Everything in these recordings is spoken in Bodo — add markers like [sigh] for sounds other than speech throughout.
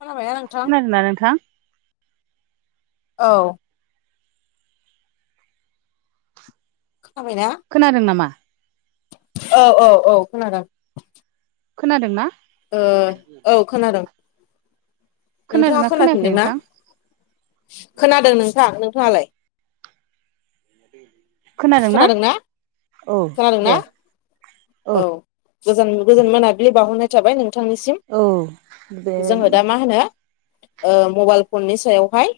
खोनाबायना नोंथां खोनादों ना नोंथां औ खोनाबायना खोनादों नामा औ औ औ खोनादों खोनादों ना ओ औ खोनादों नोंथाङा खोनादोंना खोनायाखै खोनाफिनदोंना नोंथां खोनादों नोंथां नोंथाङालाय खोनादोंना औ खोनादोंना दे औ गोजान गोजान मोनाबिलि बहरनाय थाबाय नों नोंथांनिसिम औ बे जोङो दा मा होनो ओ मबाइल फननि सायावहाय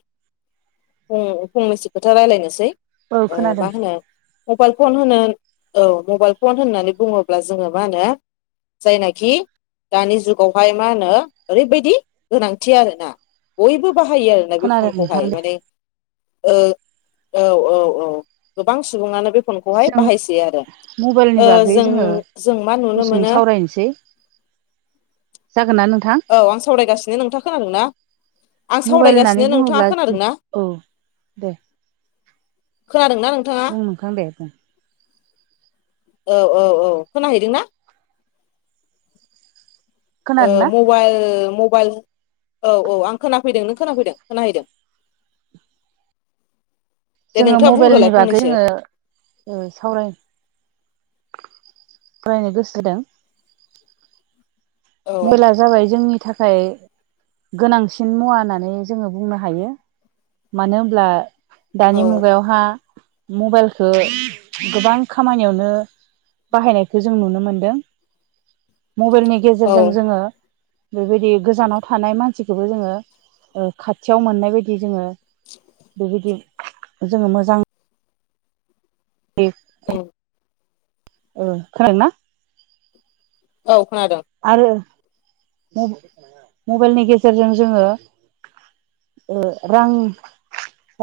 फ फंनैसो खोथा रायलायनोसै औ ओ मा खोनादों होनो मबाइल फन होनो औ मबाइल फन होननानै बुङोब्ला जोङो मा होनो जायनाखि दानि जुगावहाय मा होनो ओरैबायदि गोनांथि आरोना बयबो बाहायो आरोना बे खोनादों नोंथां फनखौहाय दे माने औ औ औ गोबां सुबुङानो बे फनखौहाय जों बाहायसै आरो मबाइलनि ओ बागै ओम जोङो जों मा नुनो गुसुं मोनो सावरायनोसै जागोन ना नोंथां औ आं सावरायगासिनो नोंथा खोनादों ना मबाइल होननानै बुङोब्लाऔ खोनादोंना दे खोनादोंना नोंथाङा बुं नोंथां दे औ औ औ खोनाहैदोंना ओ खोनादोंना मबाइल मबाइल औ औ आं खोनाफैदों नों खोनाफैदों खोनाहैदों दे जोङो नोंथाङा बुंग्रोलाय मबाइलनि बागै फंनैसो जोङो ओ सावराय फरायनो गोसो जादों औ [unintelligible] जाबाय जोंनि थाखाय गोनांसिन मुवा होननानै जोंङो बुंनो हायो। मानो होनोमब्ला औ दानि मुगायावहा मबाइलखो गोबां खामानियावनो बाहायनायखौ जों नुनो मोनदों मबाइलनि औ गेजेरजों जोंङो बेबायदि गोजानाव थानाय मानसिखौबो जोङो ओ खाथियाव मोननाय बायदि जोंङो बेबायदि जोंङो मोजां उम [unintelligible] खोनादों ना औ खोनादों आरो म-मबाइलनि गेजेरजों जोङो ओ रां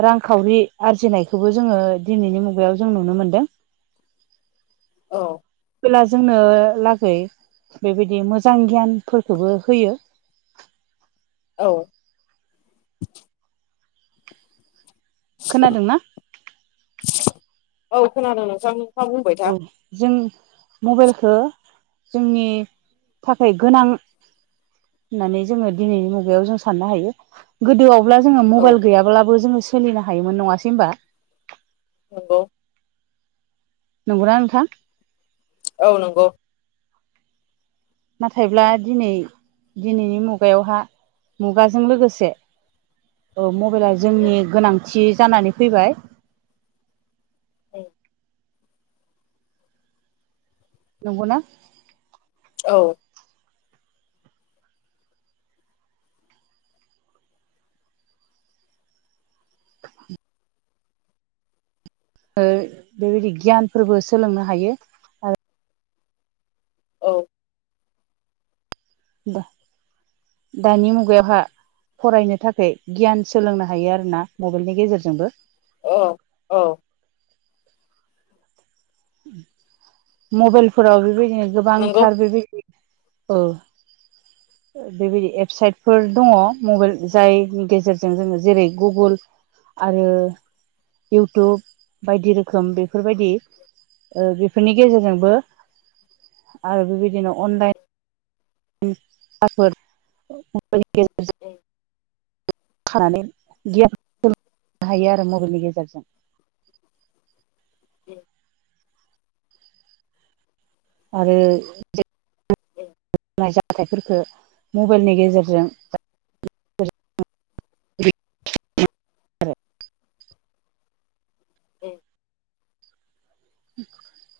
रांखावरि आरजिनायखौबो जोंङो दिनैनि मुगायाव जों नुनो मोनदों [inaudible] अब्ला जोंनो लागै बेबायदि मोजां गियानफोरखौबो होयो औ खोनादोंना? औ खोनादों नोंथां बुंबाय था औ जों मबाइलखो जोंनि थाखाय गोनां होननानै जोंङो दिनैनि मुगायाव जों साननो हायो गोदोआव अब्ला जोंङो औ मबाइल गैयाब्लाबो जोंङो सोलिनो हायोमोन नंङासै होनबा नोंंगौ नंगौना नोंथां औ नंगौ नाथायब्ला दिनै दिनैनि मुगायावहा मुगाजों लोगोसे मबाइल आ उम जोंनि गोनांथि जानानै फैबाय [unintelligible] नंगौना औ [inaudible] ओ बेबायदि गियानफोरबो सोलोंनो हायो आ औ दा दानि मुगायावहा फरायनो थाखाय गियान सोलोंनो हायो आरोना मबाइलनि गेजेरजोंबो औ औ मबाइलफोराव बेबायदिनो नंगौ गोबांथार बेबायदि औ बेबायदि एबसाइटफोर दंङ मबाइल जायनि गेजेरजों जोंङो जेरै गुगोल आरो इउटुब बायदि रोखोम बेफोरबायदि ओ बेफोरनि गेजेरजोंबो आरो बेबायदिनो अनलाइन थाफोर [unintelligible] उम खानानै गियान सोलोंनो हायो आरो मबाइलनि गेजेरजों ए आरो ए। [unintelligible] मबाइलनि। [unintelligible] [inaudible] ए। [inaudible]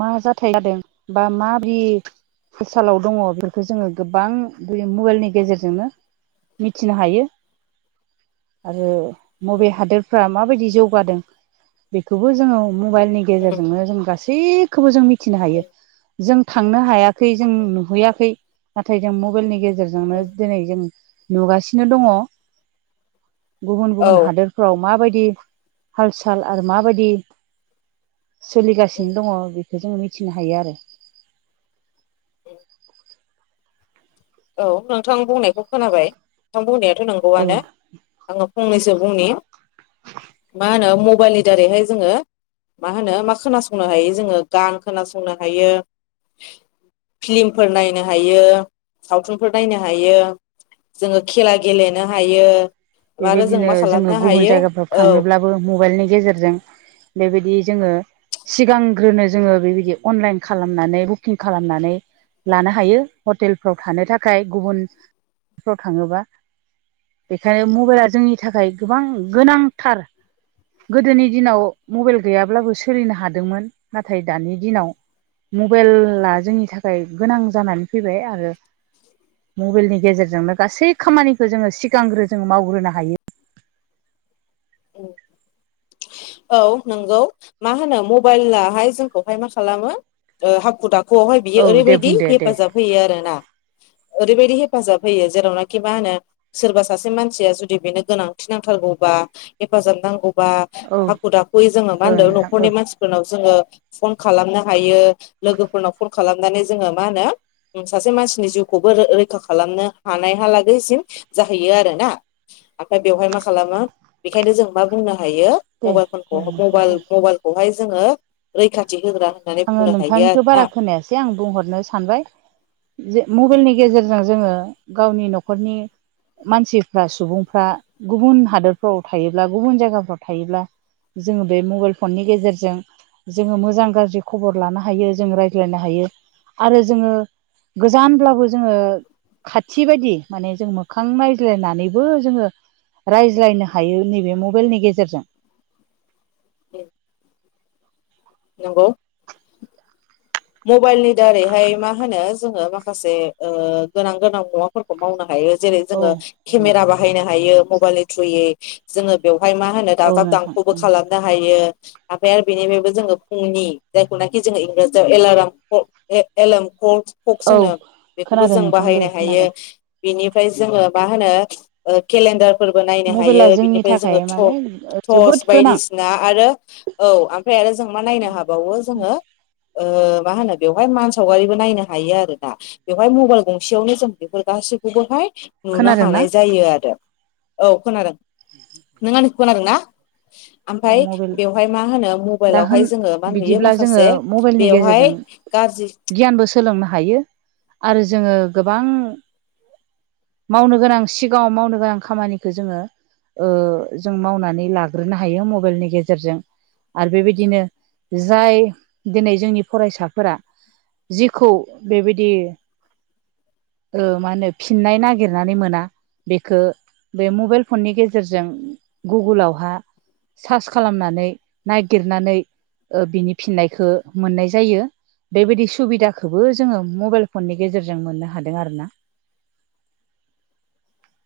मा जाथाय जादों बा माबि। बिसालाव दङ बेफोरखौ जोङो गोबां बे मबाइलनि गेजेरजोंनो। मिथिनो हायो। आरो बबे हादोरफ्रा माबायदि जौगादों बेखौबो जोङो। मबाइलनि उम गेजेरजोंनो जों गासैखौबो जों मिथिनो हायो उम जों थांनो हाया। खै जों नुहैयाखै नाथाय जों मबाइलनि गेजेरजोंनो उम दिनै जों। नुगासिनो दङ गुबुन औ गुबुन हादोरफ्राव माबायदि। हाल साल आरो माबायदि सोलिगासिनो। उम थिनो हायो आरो। उम औ नोंथां बुंनायखौ खोनाबाय नोंथां बुंनाय। औ नोंगौआनो आंङो फनैसो बुंनि मा होनो मबाइलनि दारैहाय जोङो। मा होनो मा खोनासंनो हायो जोङो गान खोनासंनो हायो। फिलिमफोर नायनो हायो। सावथुनफोर नायनो हायो जोङो खेला गेलेनो हायो। आरो जों बेबायदिनो मा जोङो खालामनो गुबुन हायो जायगाफ्राव औ थांनोब्लाबो मबाइलनि गेजेरजों बेबायदि। बिदि जोङो सिगांग्रोनो जोङो बेबायदि अनलाइन खालामनानै बुकिं खालामनानै। लानो हायो हटेलफ्राव थानो थाखाय गुबुनफ्राव थाङोबा। बेखायनो मबाइला जोंनि थाखाय गोबां गोनांथार। गोदोनि दिनाव मबाइल गैयाब्लाबो सोलिनो हादोंमोन नाथाय दानि दिनाव। मबाइला जोंनि थाखाय गोनां जानानै फैबाय आरो। मबाइलनि गेजेरजोंनो गासै खामानिखौ जोङो सिगांग्रो जोङो मावग्रोनो हायो। ए। औ नोंगौ मा होनो मबाइलहाय जोंखौहाय मा खालामो हाखु दाखु। गौआवहाय बियो औ दे ओरैबायदि बुं दे दे हेफाजाब होयो आरोना। ओरैबायाददि हेफाजाब होयो जेरावनाखि मा होनो सोरबा सासे मानसिया जुदि बेनो गोनांथि नांथारगौबा। बा हेफाजाबनांगौबा। औ हाखु दाखुयै जोङो मा ओ होनदों नोंथां न'खरनि औ मानसिफोरनाव जोङो। फन खालामनो हायो लोगोफोरनाव फन खालामनानै जोङो मा होनो। सासे मानसिनि जिउखौबो रैखा खालामनो हानायहालागैसिम जाहैयो आरोना। ओमफ्राय बेवहाय मा खालामो बेखायनो जों मा बुंनो हायो। दे मबाइल फनखौ औ नोंथां मबाइल बुं मबाइलखौहाय जोङो रैखाथि। होग्रा होननानै आङो बुंनो हायो नोंथांनिखौ आरोना बारा खोनायासै आं बुंहरनो सानबाय जे मबाइलनि। गेजेरजों जोङो गावनि न'खरनि। मानसिफ्रा सुबुंफ्रा गुबुन हादोरफ्राव थायोब्ला गुबुन जायगाफ्राव थायोब्ला। जोङो बे मबाइल फननि गेजेरजों जोङो मोजां गाज्रिखौ। खबर लानो हायो जों रायज्लायनो हायो आरो जोङो। गोजानब्लाबो जोङो। खाथि बायदि माने जों मोखां नायज्लायनानैबो जोङो। रायज्लायनो हायो नैबे मबाइलनि गेजेरजों। ए। नंगौ। मबाइलनि दारैहाय मा होनो जोङो माखासे ओ गोनां गोनां मुवाफोरखौ मावनो हायो। जेरै औ जोङो केमेरा बाहायनो हायो मबाइलनि थ्रुयै जोङो बेयाव हाय मा होनो औ दाजाब नोंथां दांख'बो खालामनो हायो। आफाया बिनिफायबो जोंङो फुंनि जायखौ नाखि जोंङो इनबिटर एलाराम ए एलोम फक्स औ होनो बेखौबो खोनादों जों नोंथां दे बाहायनो हायो। खोनादों बिनिफ्राय जोङो मा होनो केलेन्डारफोरबो नायनो हायो मबाइला जोंनि बिनिफ्राय जोङो थाखाय माने जोबोद टर्स गोनां बायदिसिना आरो औ ओमफ्राय आरो जों मा नायनो हाबावो जोङो ओ मा होनो बेवहाय मान सावगारिबो नायनो हायो आरो दा बेवहाय मबाइल गंसेयावनो जों बेफोर गासैबो गबहाय नुनो खोनादोंना हानाय जायो आरो औ खोनादों नों आंनिखौ खोनादों ना? दा ओमफ्राय मबाइल बेवहाय मा होनो दा मबाइलावहाय होन जोङो मा नुयो बिदिब्ला जोङो माखासे मबाइलनि बेवहाय गेजेरजों गाज्रि गियानबो सोलोंनो हायो आरो जोङो गोबां मावनो गोनां सिगाङाव मावनो गोनां खामानिखौ जोङो ओ जों मावनानै लाग्रोनो हायो मबाइलनि गेजेरजों। आरो बेबायदिनो जाय दिनै जोंनि फरायसाफोरा जिखौ बेबायदि ओ मा होनो फिननाय नागिरनानै मोना बेखौ बे मबाइल फननि गेजेरजों गुगोलावहा सार्च खालामनानै नागिरनानै ओ बिनि फिननायखौ मोननाय जायो। बेबायदि सुबिदाखौबो जोङो मबाइल फननि गेजेरजों मोननो हादों आर ना। [inaudible]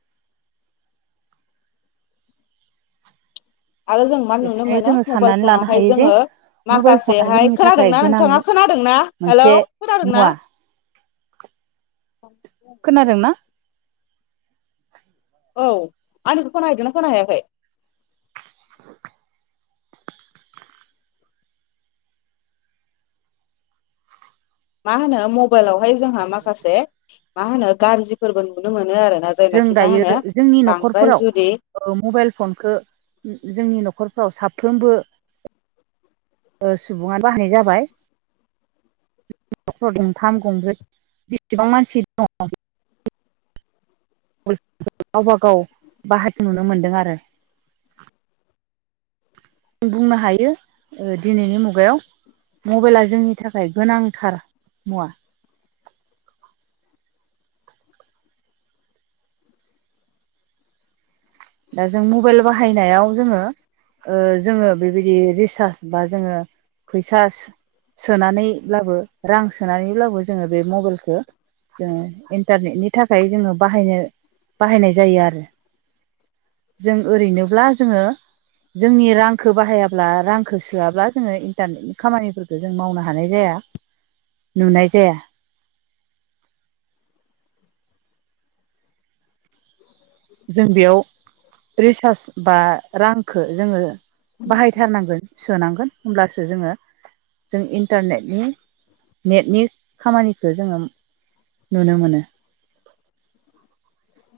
आरो जों मा नुनो बेखायनो मोनो जोङो मबाइल साननानै लानो फनावहाय हायो जे जोङो मबाइल फना माखासेहाय जोंनि थाखाय खोनादोंना गोनां नोंथाङा खोनादों ा हेल' मोनसे खोनादोंना। मुवा खोनादोंना। औ आंनिखौ खोन हैैदोंना खोन हायाखै? [inaudible] मा होनो मबाइलावहाय जोंहा माखासे मा होनो गाज्रिफोरबो नुनो मोनो आरो। जों दायो जोंनि न'खरफोराव जुदि मबाइल फनखौ जोंनि न'खर न'खरफ्राव साफ्रोमबो ओ सुबुङानो बाहायनाय जाबाय। नख दंफाम गंब्रै जेसिबां मानसि दङ गावबागाव बाहतो नुनो मोनदों आरो। जों बुंनो हायो दिनैनि मुगायाव मबाइला जोंनि थाखाय गोनांथार मुवा। [inaudible] दा जों मबाइल बाहायनायाव जोङो ओ जोङो बेबायदि रिसार्च बा जोङो फैसा सोनानैब्लाबो रां सोनानैब्लाबो जोङो बे मबाइलखौ जोङो इन्टारनेटनि थाखाय जोङो बाहायनो बाहायनाय जायो आरो। जों ओरैनोब्ला जोङो जोंनि रांखौ बाहायाब्ला रांखौ सोआब्ला जोङो इन्टारनेटनि खामानिफोरखौ जों मावनो हानाय जाया। नुनाय जाया। [inaudible] जों बेयाव रिसार्ज बा रांखौ जोङो बाहायथारनांगोन सोनांगोन होमब्लासो जोङो जों इन्टारनेटनि नेटनि खामानिखौ जोङो नुनो मानो। [inaudible]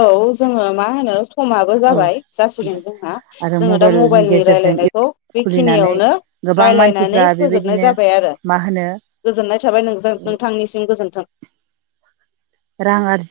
औ जोङो मा होनो। समाबो औ जाबाय जासिगोन नोंथां जोंहा आरो जोङो दा मबाइलनि गेजेरजों रायलायनायखौ खुलिनानै बेखिनियावनो गोबां रायलायनानै मानसिफ्रा फोजोबनाय बेबायदिनो जाबाय आरो मा होनो गोजोननाय थाबाय नोंजों नोंथांनिसिम गोजोन्थों रां आरजि